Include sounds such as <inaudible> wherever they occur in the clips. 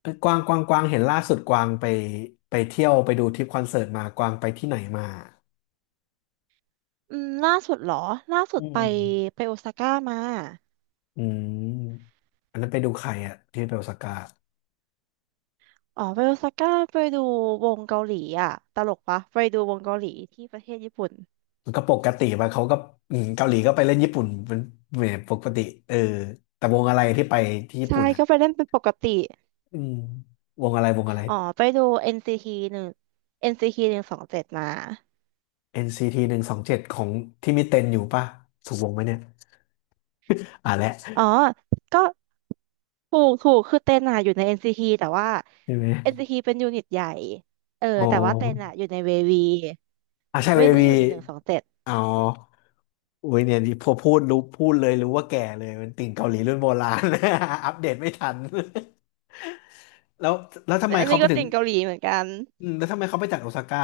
เอ้ยกวางเห็นล่าสุดกวางไปเที่ยวไปดูทริปคอนเสิร์ตมากวางไปที่ไหนมาล่าสุดเหรอล่าสุอืดมไปโอซาก้ามาอืมอันนั้นไปดูใครอะที่ไปโอซาก้าอ๋อไปโอซาก้าไปดูวงเกาหลีอ่ะตลกปะไปดูวงเกาหลีที่ประเทศญี่ปุ่นมันก็ปกติไปะเขาก็อืมเกาหลีก็ไปเล่นญี่ปุ่นเป็นเหมือนปกติเออแต่วงอะไรที่ไปที่ญี่ใช่ปุ่นอะก็ไปเล่นเป็นปกติอืมวงอะไร อ๋อไปดู NCT หนึ่ง NCT หนึ่งสองเจ็ดมา NCT 127ของที่มีเต็นอยู่ป่ะถูกวงไหมเนี่ยอ่ะแหอ๋ละอก็ถูกคือเต้นอ่ะอยู่ใน NCT แต่ว่า ใช่ไหม NCT เป็นยูนิตใหญ่เอออ๋อแต่ว่าเต้นอ่ะอยู่ในเววีอ่ะใช่เวไม่ได้วีอยู่ในหนึ่งสองเจ็ดอ๋อ อุ้ยเนี่ยนี่พอพูดรู้พูดเลยรู้ว่าแก่เลยเป็นติ่งเกาหลีรุ่นโบราณ <laughs> อัปเดตไม่ทัน <laughs> แล้วแล้วทำแต่ไมอันเขานี้ไปก็ถึงติ่งเกาหลีเหมือนกัน อืมแล้วทำไมเขาไปจากโอซาก้า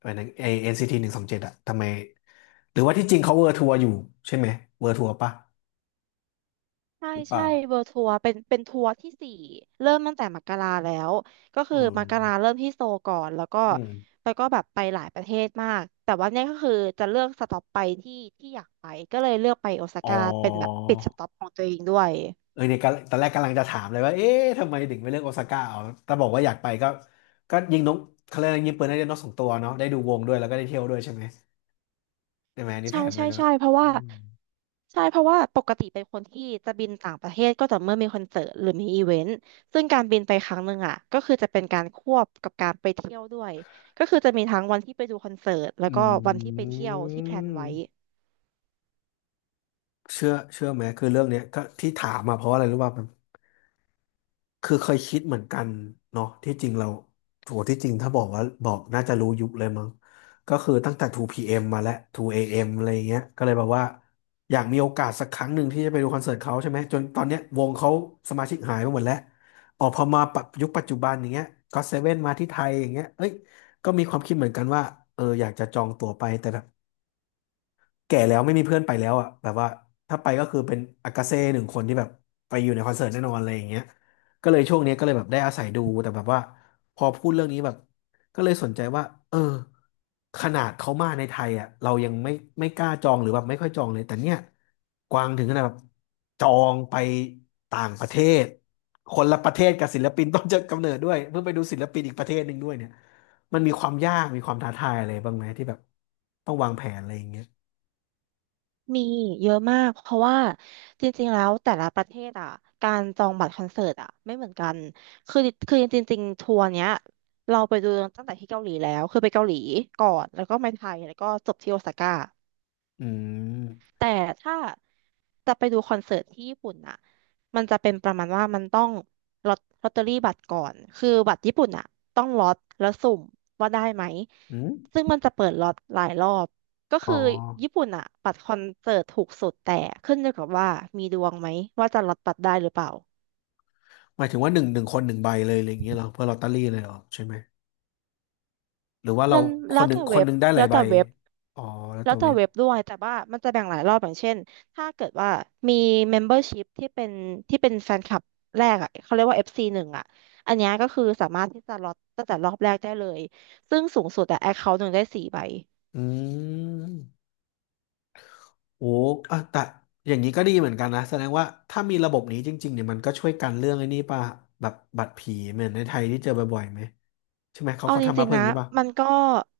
ไปหนไอเอ็นซีทีหนึ่งสองเจ็ดอะทำไมหรือว่าที่จริงเขาเวอร์ทัวร์อยู่ใช่ไหมเวอร์ทัวร์ปะใช่หรือเปใช่ล่าเวิลด์ทัวร์เป็นทัวร์ที่สี่เริ่มตั้งแต่มกราแล้วก็อืคือมกราเริ่มมที่โซลก่อนแล้วก็อืมแล้วก็แบบไปหลายประเทศมากแต่ว่าเนี่ยก็คือจะเลือกสต็อปไปที่ที่อยากไปก็เลยเลือกไปโอซาอ๋อก้าเป็นแบบปิดสต็อปของตัวเองด้วย เออเนี่ยกำตอนแรกกำลังจะถามเลยว่าเอ๊ะทำไมถึงไม่เลือกโอซาก้าเอาแต่บอกว่าอยากไปก็ก็ยิงนกเขาเรียกอะไรยิงปืนได้นกสองตัวเนาะได้ดูวงด้วยแล้วก็ได้เที่ยวด้วยใช่ไหมใช่ไหมอันนี่ใช่แผนไปใช่แล้วใช่อะเพราะอืว่าม ใช่เพราะว่าปกติเป็นคนที่จะบินต่างประเทศก็ต่อเมื่อมีคอนเสิร์ตหรือมีอีเวนต์ซึ่งการบินไปครั้งหนึ่งอ่ะก็คือจะเป็นการควบกับการไปเที่ยวด้วยก็คือจะมีทั้งวันที่ไปดูคอนเสิร์ตแล้วอืก็วันที่ไปเที่ยวที่แพลนไว้มเชื่อไหมคือเรื่องเนี้ยก็ที่ถามมาเพราะอะไรรู้ป่ะมันคือเคยคิดเหมือนกันเนาะที่จริงเราโหที่จริงถ้าบอกน่าจะรู้ยุคเลยมั้งก็คือตั้งแต่ 2PM มมาแล้ว 2AM อเอ็มอะไรอย่างเงี้ยก็เลยแบบว่าอยากมีโอกาสสักครั้งหนึ่งที่จะไปดูคอนเสิร์ตเขาใช่ไหมจนตอนเนี้ยวงเขาสมาชิกหายไปหมดแล้วออกพอมาปรับยุคปัจจุบันอย่างเงี้ยก็เซเว่นมาที่ไทยอย่างเงี้ยเอ้ยก็มีความคิดเหมือนกันว่าเอออยากจะจองตั๋วไปแต่ แก่แล้วไม่มีเพื่อนไปแล้วอ่ะแบบว่าถ้าไปก็คือเป็นอากาเซ่หนึ่งคนที่แบบไปอยู่ในคอนเสิร์ตแน่นอนอะไรอย่างเงี้ยก็เลยช่วงนี้ก็เลยแบบได้อาศัยดูแต่แบบว่าพอพูดเรื่องนี้แบบก็เลยสนใจว่าเออขนาดเขามาในไทยอ่ะเรายังไม่ไม่กล้าจองหรือแบบไม่ค่อยจองเลยแต่เนี่ยกวางถึงขนาดแบบจองไปต่างประเทศคนละประเทศกับศิลปินต้นจะกำเนิดด้วยเพื่อไปดูศิลปินอีกประเทศหนึ่งด้วยเนี่ยมันมีความยากมีความท้าทายอะไรบ้างไหมที่แบบต้องวางแผนอะไรอย่างเงี้ย มีเยอะมากเพราะว่าจริงๆแล้วแต่ละประเทศอ่ะการจองบัตรคอนเสิร์ตอ่ะไม่เหมือนกันคือคือจริงๆทัวร์เนี้ยเราไปดูตั้งแต่ที่เกาหลีแล้วคือไปเกาหลีก่อนแล้วก็มาไทยแล้วก็จบที่โอซาก้า อืมแต่ถ้าจะไปดูคอนเสิร์ตที่ญี่ปุ่นน่ะมันจะเป็นประมาณว่ามันต้องลอตเตอรี่บัตรก่อน คือบัตรญี่ปุ่นน่ะต้องล็อตแล้วสุ่มว่าได้ไหม อืมซึ่งมันจะเปิดล็อตหลายรอบก็อ๋อคือญี่ปุ่นน่ะบัตรคอนเสิร์ตถูกสุดแต่ขึ้นอยู่กับว่ามีดวงไหมว่าจะล็อตบัตรได้หรือเปล่าหมายถึงว่าหนึ่งคนหนึ่งใบเลยอะไรอย่างเงี้ยเหรอเพื่อลอตเตอรี่เลยเหรอใช่ไหม หรือว่าเรานั้นคแล้นวหนึ่แต่งคเว็นหบนึ่งได้หลาแล้ยวใบแต่เว็บ อ๋อแล้วแล้แต่วแต่เว็บเว็บด้วยแต่ว่ามันจะแบ่งหลายรอบอย่างเช่นถ้าเกิดว่ามี membership ที่เป็นแฟนคลับแรกอ่ะเขาเรียกว่า FC หนึ่งอ่ะอันเนี้ยก็คือสามารถที่จะล็อตตั้งแต่รอบแรกได้เลยซึ่งสูงสุดอะ account หนึ่งได้สี่ใบ อืมโอ้อ่ะแต่อย่างนี้ก็ดีเหมือนกันนะแสดงว่าถ้ามีระบบนี้จริงๆเนี่ยมันก็ช่วยกันเรื่องไอ้นี่ป่ะแบบบัตรผีเหมือนในไทยที่เจอบ่อยๆไหม ใช่ไหมเขาเอาเขาจทำมาริงเพื่อๆอนะย่างนี้ป่ะมันก็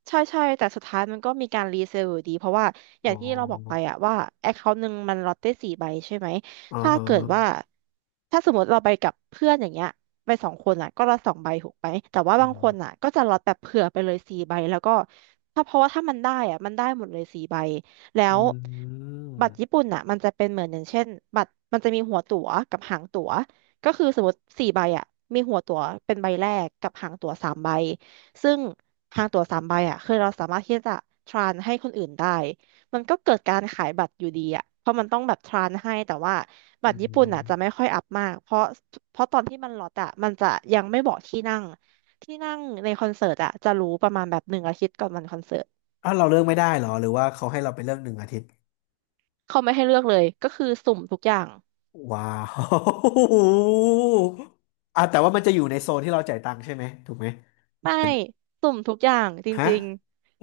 ใช่ใช่แต่สุดท้ายมันก็มีการรีเซลอยู่ดีเพราะว่าออ๋ย่างที่เราบอกไปออะว่าแอคเคาท์หนึ่งมันล็อตได้สี่ใบใช่ไหมอ๋อถ้าฮะเกิดว่าถ้าสมมติเราไปกับเพื่อนอย่างเงี้ยไปสองคนอะก็ละสองใบถูกไหมแต่ว่าอืบางคนมอะก็จะล็อตแบบเผื่อไปเลยสี่ใบแล้วก็เพราะว่าถ้ามันได้อะมันได้หมดเลยสี่ใบแล้อืวบัตรญี่มปุ่นอะมันจะเป็นเหมือนอย่างเช่นบัตรมันจะมีหัวตั๋วกับหางตั๋วก็คือสมมติสี่ใบอะมีหัวตั๋วเป็นใบแรกกับหางตั๋วสามใบ ซึ่งทางตั๋วสามใบอ่ะคือเราสามารถที่จะทรานให้คนอื่นได้ มันก็เกิดการขายบัตรอยู่ดีอ่ะเพราะมันต้องแบบทรานให้แต่ว่าอืบัตรญี่ปุ่นอ่ะจะไม่มค่อยอัพมากเพราะเพราะตอนที่มันล็อตอ่ะมันจะยังไม่บอกที่นั่งที่นั่งในคอนเสิร์ตอ่ะจะรู้ประมาณแบบหนึ่งอาทิตย์ก่อนวันคอนเสิร์ตอ้าวเราเลือกไม่ได้เหรอหรือว่าเขาให้เราไปเลือกหนึ่งอาทิตย์ เขาไม่ให้เลือกเลย ก็คือสุ่มทุกอย่างว้าว <laughs> อ่ะแต่ว่ามันจะอยู่ในโซนที่เราจ่ายตังค์ใช่ไหมถูกไหมไม่มันสุ่มทุกอย่างจฮะริง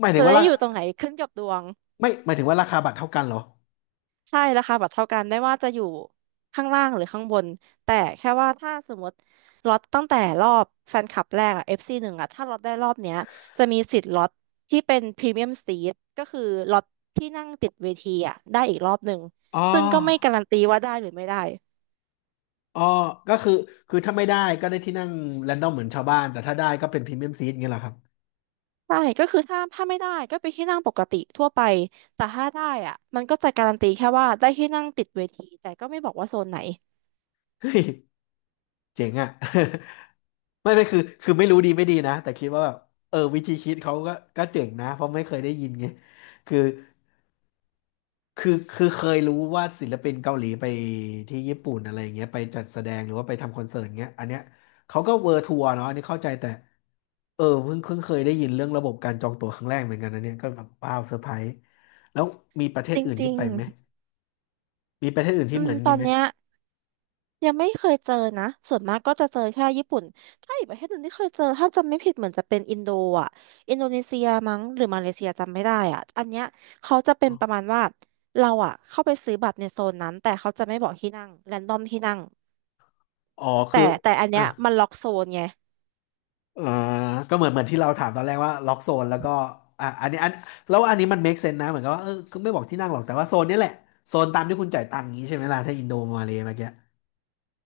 หมายถึจะงว่าได้ราอยู่ตรงไหนขึ้นกับดวง ไม่หมายถึงว่าราคาบัตรเท่ากันเหรอใช่ราคาบัตรเท่ากันได้ว่าจะอยู่ข้างล่างหรือข้างบนแต่แค่ว่าถ้าสมมติล็อตตั้งแต่รอบแฟนคลับแรกอะ FC หนึ่งอะถ้าล็อตได้รอบเนี้ยจะมีสิทธิ์ล็อตที่เป็นพรีเมียมซีทก็คือล็อตที่นั่งติดเวทีอะได้อีกรอบหนึ่งอ๋อซึ่งก็ไม่การันตีว่าได้หรือไม่ได้อ๋อก็คือถ้าไม่ได้ก็ได้ที่นั่งแรนดอมเหมือนชาวบ้านแต่ถ้าได้ก็เป็นพรีเมียมซีทเงี้ยเหรอครับใช่ก็คือถ้าไม่ได้ก็ไปที่นั่งปกติทั่วไปแต่ถ้าได้อะมันก็จะการันตีแค่ว่าได้ที่นั่งติดเวทีแต่ก็ไม่บอกว่าโซนไหนเฮ้ยเจ๋งอ่ะ <laughs> ไม่ไม่คือไม่รู้ดีไม่ดีนะแต่คิดว่าแบบเออวิธีคิดเขาก็ก็เจ๋งนะเพราะไม่เคยได้ยินไงคือ คือเคยรู้ว่าศิลปินเกาหลีไปที่ญี่ปุ่นอะไรอย่างเงี้ยไปจัดแสดงหรือว่าไปทำคอนเสิร์ตเงี้ยอันเนี้ยเขาก็เวอร์ทัวร์เนาะอันนี้เข้าใจแต่เออเพิ่งเคยได้ยินเรื่องระบบการจองตั๋วครั้งแรกเหมือนกันนะเนี่ยก็แบบว้าวเซอร์ไพรส์แล้วมีประเทศจอื่นที่ริงไปไหมมีประเทศอื่นๆที่เหมือนตองี้นไหมเนี้ย ยังไม่เคยเจอนะ ส่วนมากก็จะเจอแค่ญี่ปุ่นถ้าอีกประเทศหนึ่งที่เคยเจอถ้าจำไม่ผิดเหมือนจะเป็นอินโดอ่ะอินโดนีเซียมั้งหรือมาเลเซียจำไม่ได้อ่ะอันเนี้ยเขาจะเป็อ๋นอประมาณว่าเราอ่ะเข้าไปซื้อบัตรในโซนนั้นแต่เขาจะไม่บอกที่นั่งแรนดอมที่นั่งอ๋อแต่คือแต่อันอ่ะเนี้ยมันล็อกโซนไงเอ่อก็เหมือนที่เราถามตอนแรกว่าล็อกโซนแล้วก็อ่ะอันนี้อันแล้วอันนี้มัน make sense นะเหมือนกับว่าเออก็ไม่บอกที่นั่งหรอกแต่ว่าโซนนี้แหละโซนตามที่คุณจ่ายตังค์นี้ใช่ไหมล่ะถ้าอินโดมาเลย์เมื่อกี้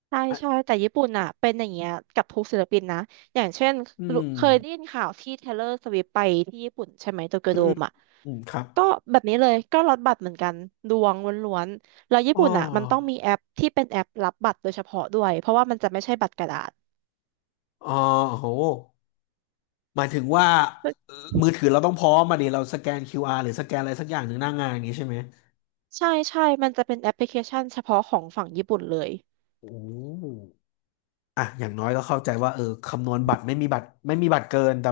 ใช่ใช่แต่ญี่ปุ่นอ่ะเป็นอย่างเงี้ยกับทุกศิลปินนะอย่างเช่นอืรู้มเคยได้ยินข่าวที่เทเลอร์สวิฟไปที่ญี่ปุ่นใช่ไหมโตเกียวโดมอ่ะ อืมครับก็แบบนี้เลยก็ลดบัตรเหมือนกันดวงล้วนๆแล้วญี่อ๋อปุ่นอ่ะมันต้องมีแอปที่เป็นแอปรับบัตรโดยเฉพาะด้วยเพราะว่ามันจะไม่ใช่บัตรกระดาษอ๋อโหหมายถึงว่าเอ่อมือถือเราต้องพร้อมมาดิเราสแกน QR หรือสแกนอะไรสักอย่างหนึ่งหน้างานอย่างนี้ใช่ไหมใช่ใช่มันจะเป็นแอปพลิเคชันเฉพาะของฝั่งญี่ปุ่นเลยโอ้อ่ะอย่างน้อยก็เข้าใจว่าเออคำนวณบัตรไม่มีบัตรเกินแต่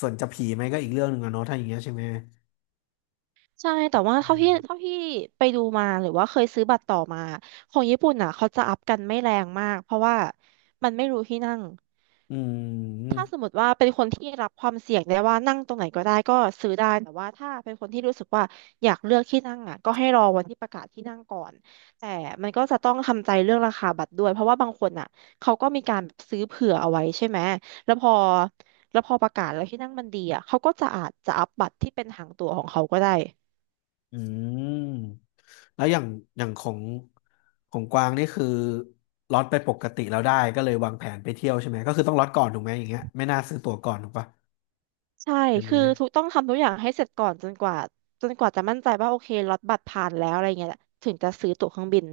ส่วนจะผีไหมก็อีกเรื่องหนึ่งอะเนาะถ้าอย่างเงี้ยใช่ไหมใช่แต่ว่าเท่าที่ไปดูมาหรือว่าเคยซื้อบัตรต่อมาของญี่ปุ่นอ่ะเขาจะอัพกันไม่แรงมากเพราะว่ามันไม่รู้ที่นั่ง อืมอืมถ้าสมมติว่าเป็นคนที่รับความเสี่ยงได้ว่านั่งตรงไหนก็ได้ก็ซื้อได้แต่ว่าถ้าเป็นคนที่รู้สึกว่าอยากเลือกที่นั่งอ่ะก็ให้รอวันที่ประกาศที่นั่งก่อนแต่มันก็จะต้องทำใจเรื่องราคาบัตรด้วยเพราะว่าบางคนอ่ะเขาก็มีการซื้อเผื่อเอาไว้ใช่ไหมแล้วพอแล้วพอประกาศแล้วที่นั่งมันดีอ่ะเขาก็จะอาจจะอัพบัตรที่เป็นหางตั๋วของเขาก็ได้อืมแล้วอย่างของกวางนี่คือล็อตไปปกติแล้วได้ก็เลยวางแผนไปเที่ยวใช่ไหมก็คือต้องล็อตก่อนถูกไหมอย่างเงี้ยไม่น่าซื้อตั๋วก่อนถูกปะ ใช่ใช่ไหมคือทุกต้องทำทุกอย่างให้เสร็จก่อนจนกว่าจะมั่นใจว่าโอเคล็อตบัตรผ่านแล้วอะไรเงี้ยถึงจะซื้อตั๋วเครื่องบิน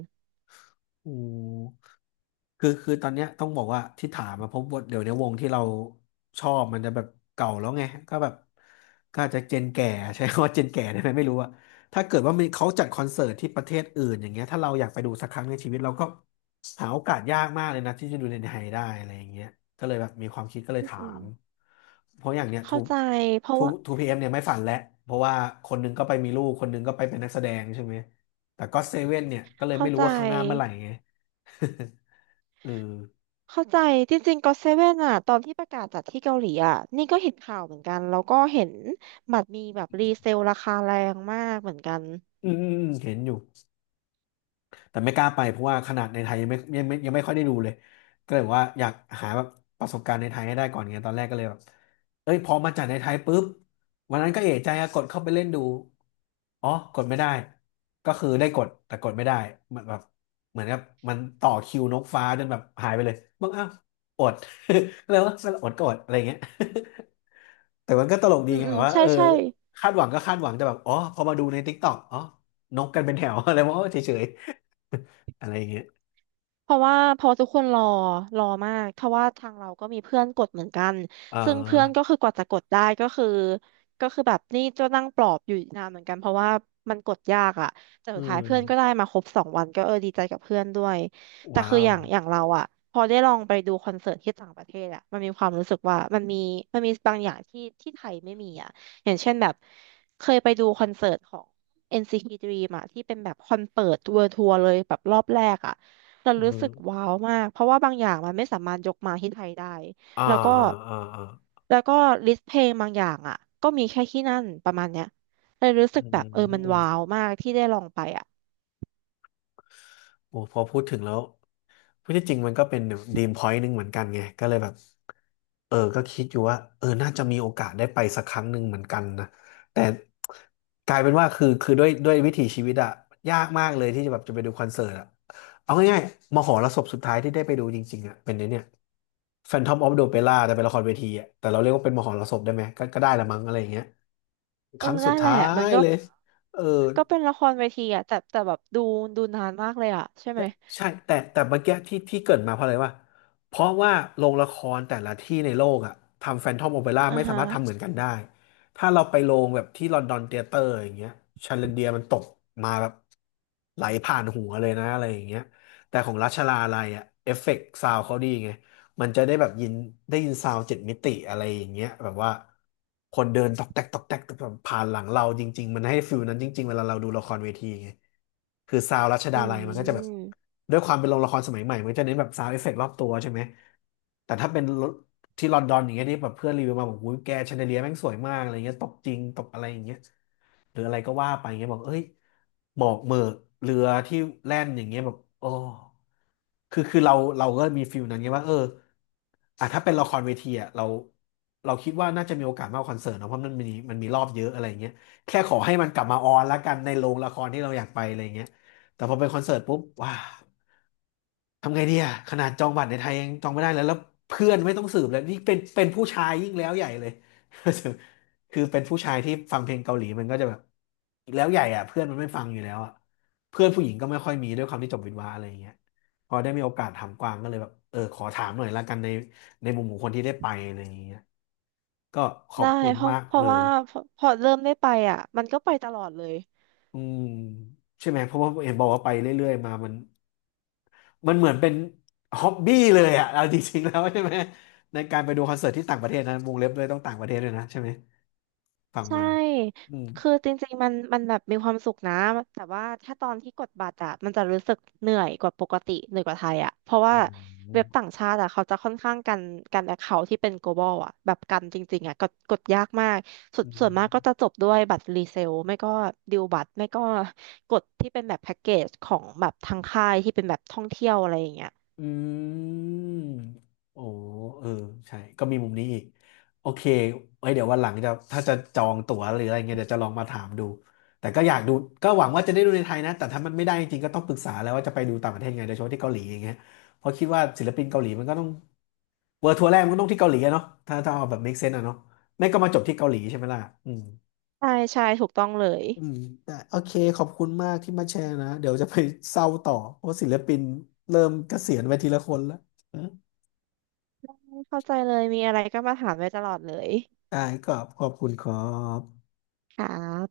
อืมคือตอนเนี้ยต้องบอกว่าที่ถามมาเพบว่าเดี๋ยวเนี้ยวงที่เราชอบมันจะแบบเก่าแล้วไงก็แบบก็อาจจะเจนแก่ <laughs> ใช้คำว่าเจนแก่ได้ไหมไม่รู้อะถ้าเกิดว่ามีเขาจัดคอนเสิร์ตที่ประเทศอื่นอย่างเงี้ยถ้าเราอยากไปดูสักครั้งในชีวิตเราก็หาโอกาสยากมากเลยนะที่จะดูในไทยได้อะไรอย่างเงี้ยก็เลยแบบมีความคิดก็เลยอืมถาอืมมเพราะอย่างเนี้ยเข้าใจเพราะว่า ทูพีเอ็มเนี่ยไม่ฝันแล้วเพราะว่าคนหนึงก็ไปมีลูกคนหนึงก็ไปเป็นนักแสดงใช่ไหม แต่ก็เซเว่นเนี่ยก็เลยเข้าไม่รู้ใจว่าข้างหน้าเมื่อไหร่ไง <laughs> เออเข้าใจ จริงๆก็เซเว่นอ่ะตอนที่ประกาศจัดที่เกาหลีอ่ะนี่ก็เห็นข่าวเหมือนกัน แล้วก็เห็นบัตรมีแบบรีเซลราคาแรงมากเหมือนกันอืมอืมอืมเห็นอยู่ แต่ไม่กล้าไปเพราะว่าขนาดในไทยยังไม่ค่อยได้ดูเลยก็เลยบอกว่าอยากหาแบบประสบการณ์ในไทยให้ได้ก่อนไงตอนแรกก็เลยแบบเอ้ยพอมาจากในไทยปุ๊บวันนั้นก็เอะใจอะกดเข้าไปเล่นดูอ๋อกดไม่ได้ก็คือได้กดแต่กดไม่ได้เหมือนแบบเหมือนกับมันต่อคิวนกฟ้าจนแบบหายไปเลยบอกอ้าวอด <laughs> ก็เลยว่าอดก็อดอะไรอย่างเงี้ย <laughs> แต่มันก็ตลกดีอืมไงอืแบมบว่าใช่เออใช่ คาดหวังก็คาดหวังแต่แบบอ๋อพอมาดูใน t ิ k ตอกอ๋อนกกันเป็นแถว <laughs> อะไรวะเฉย <laughs> อะไรอย่างเงี้ยเพราะว่าพอทุกคนรอมากเพราะว่าทางเราก็มีเพื่อนกดเหมือนกันเอซึ่งเพื่อนก็่คือกว่าจะกดได้ก็คือแบบนี่จะนั่งปลอบอยู่นานเหมือนกันเพราะว่ามันกดยากอะแต่อืสุดมท้ายเพื่อนก็ได้มาครบสองวันก็เออดีใจกับเพื่อนด้วยแต่ว้าคืออวย่างอย่างเราอะพอได้ลองไปดูคอนเสิร์ตที่ต่างประเทศอะมันมีความรู้สึกว่ามันมีบางอย่างที่ที่ไทยไม่มีอะอย่างเช่นแบบเคยไปดูคอนเสิร์ตของ NCT Dream อะที่เป็นแบบคอนเปิดเวิลด์ทัวร์เลยแบบรอบแรกอะ เราอืรู้สึกมว้าวมากเพราะว่าบางอย่างมันไม่สามารถยกมาที่ไทยได้อ่าแล้วก็อ่าอ่าแล้วก็ลิสต์เพลงบางอย่างอ่ะก็มีแค่ที่นั่นประมาณเนี้ยเลยรู้สึอืกแบบเออมันม ว้าวมากที่ได้ลองไปอ่ะโอ้พอพูดถึงแล้วพูดที่จริงมันก็เป็นดีมพอยต์หนึ่งเหมือนกันไงก็เลยแบบเออก็คิดอยู่ว่าเออน่าจะมีโอกาสได้ไปสักครั้งหนึ่งเหมือนกันนะแต่กลายเป็นว่าคือด้วยวิถีชีวิตอะยากมากเลยที่จะแบบจะไปดูคอนเสิร์ตอะเอาง่ายๆมหรสพสุดท้ายที่ได้ไปดูจริงๆอะเป็นไอ้เนี่ย Phantom of the Opera แต่เป็นละครเวทีอะแต่เราเรียกว่าเป็นมหรสพได้ไหมก็ได้ละมั้งอะไรอย่างเงี้ยคเออรั้งสุดนั่นแหท้าละมันยก็เลยเออ ก็เป็นละครเวทีอ่ะแต่แต่แบบดูดูนานมากเลยอ่ะใช่ไหมใช่แต่เมื่อกี้ที่เกริดมาเพราะอะไรวะเพราะว่าโรงละครแต่ละที่ในโลกอะทำแฟนทอมโอเปร่าอ่าไม่สาฮะมารถทำเหมือนกันได้ถ้าเราไปโรงแบบที่ลอนดอนเธียเตอร์อย่างเงี้ยชาเลนเดียมันตกมาแบบไหลผ่านหัวเลยนะอะไรอย่างเงี้ยแต่ของราชาลาลัยอะเอฟเฟกต์ซาวเขาดีไง มันจะได้แบบได้ยินซาวด์เจ็ดมิติอะไรอย่างเงี้ยแบบว่าคนเดินตอกแตกตอกแตกแบบผ่านหลังเราจริงๆมันให้ฟิลนั้นจริงๆเวลาเราดูละครเวทีไงคือซาวด์รัชอืดาลัยมันก็จะแบบมด้วยความเป็นโรงละครสมัยใหม่มันก็จะเน้นแบบซาวด์เอฟเฟกต์รอบตัวใช่ไหมแต่ถ้าเป็นที่ลอนดอนอย่างเงี้ยนี่แบบเพื่อนรีวิวมาบอกอุ้ยแกแชนเดเลียแม่งสวยมากอะไรเงี้ยตกจริงตกอะไรอย่างเงี้ย หรืออะไรก็ว่าไปเงี้ยบอกเอ้ยหมอกเหมือกเรือที่แล่นอย่างเงี้ยแบบโอ้คือเราก็มีฟิลนั้นไงว่าเอออ่ะถ้าเป็นละครเวทีอ่ะเราคิดว่าน่าจะมีโอกาสมากกว่าคอนเสิร์ตเนอะเพราะมันมีรอบเยอะอะไรเงี้ยแค่ขอให้มันกลับมาออนละกันในโรงละครที่เราอยากไปอะไรเงี้ยแต่พอเป็นคอนเสิร์ตปุ๊บว้า ทำไงดีอะขนาดจองบัตรในไทยยังจองไม่ได้เลยแล้วเพื่อนไม่ต้องสืบเลยนี่เป็นผู้ชายยิ่งแล้วใหญ่เลย <laughs> คือเป็นผู้ชายที่ฟังเพลงเกาหลีมันก็จะแบบีแล้วใหญ่อะเพื่อนมันไม่ฟังอยู่แล้วอะเพื่อนผู้หญิงก็ไม่ค่อยมีด้วยความที่จบวิศวะอะไรอย่างเงี้ยพอได้มีโอกาสถามกวางก็เลยแบบเออขอถามหน่อยละกันในในมุมของคนที่ได้ไปอะไรอย่างเงี้ยก็ขอบได้คุณเพราะมากเพเลราะย ว่าพอพอเริ่มได้ไปอ่ะมันก็ไปตลอดเลย อืมใช่ไหมเพราะว่าเห็นบอกว่าไปเรื่อยๆมามันมันเหมือนเป็นฮ็อบบี้เลยอะเอา <laughs> จริงๆแล้วใช่ไหมในการไปดูคอนเสิร์ตที่ต่างประเทศนะวงเล็บเลยต้องต่างประเทศด้วยนะใช่ไหมฟังใช่ มาอืมคือจริงๆ มันมันแบบมีความสุขนะแต่ว่าถ้าตอนที่กดบัตรอะมันจะรู้สึกเหนื่อยกว่าปกติ เหนื่อยกว่าไทยอะเพราะอืว่าเว็บต่ามงชาติอะเขาจะค่อนข้างกัน กันแอคเคาท์ที่เป็น global อะแบบกันจริงๆอะกดยากมากส่วอืนส่ม วนมากก็จะจบด้วยบัตรรีเซลไม่ก็ดิวบัตร ไม่ก็กดที่เป็นแบบแพ็กเกจของแบบทางค่ายที่เป็นแบบท่องเที่ยวอะไรอย่างเงี้ยอืมโอ้เออใช่ก็มีมุมนี้อีก โอเคไว้เดี๋ยววันหลังจะถ้าจะจองตั๋วหรืออะไรเงี้ยเดี๋ยวจะลองมาถามดูแต่ก็อยากดู ก็หวังว่าจะได้ดูในไทยนะ แต่ถ้ามันไม่ได้จริงๆก็ต้องปรึกษาแล้วว่าจะไปดูต่างประเทศไงโดยเฉพาะที่เกาหลีอย่างเงี้ยเพราะคิดว่าศิลปินเกาหลีมันก็ต้องเวิร์ทัวร์แรกมันก็ต้องที่เกาหลีอะเนาะถ้าเอาแบบ make sense อะเนาะไม่ก็มาจบที่เกาหลีใช่ไหมล่ะอืมใช่ใช่ถูกต้องเลยอืมแต่โอเคขอบคุณมากที่มาแชร์นะเดี๋ยวจะไปเศร้าต่อเพราะศิลปินเริ่มเกษียณไปทีละคนแล้ว เข้าใจเลยมีอะไรก็มาถามได้ตลอดเลยได้ก็ขอบคุณครับค่ะ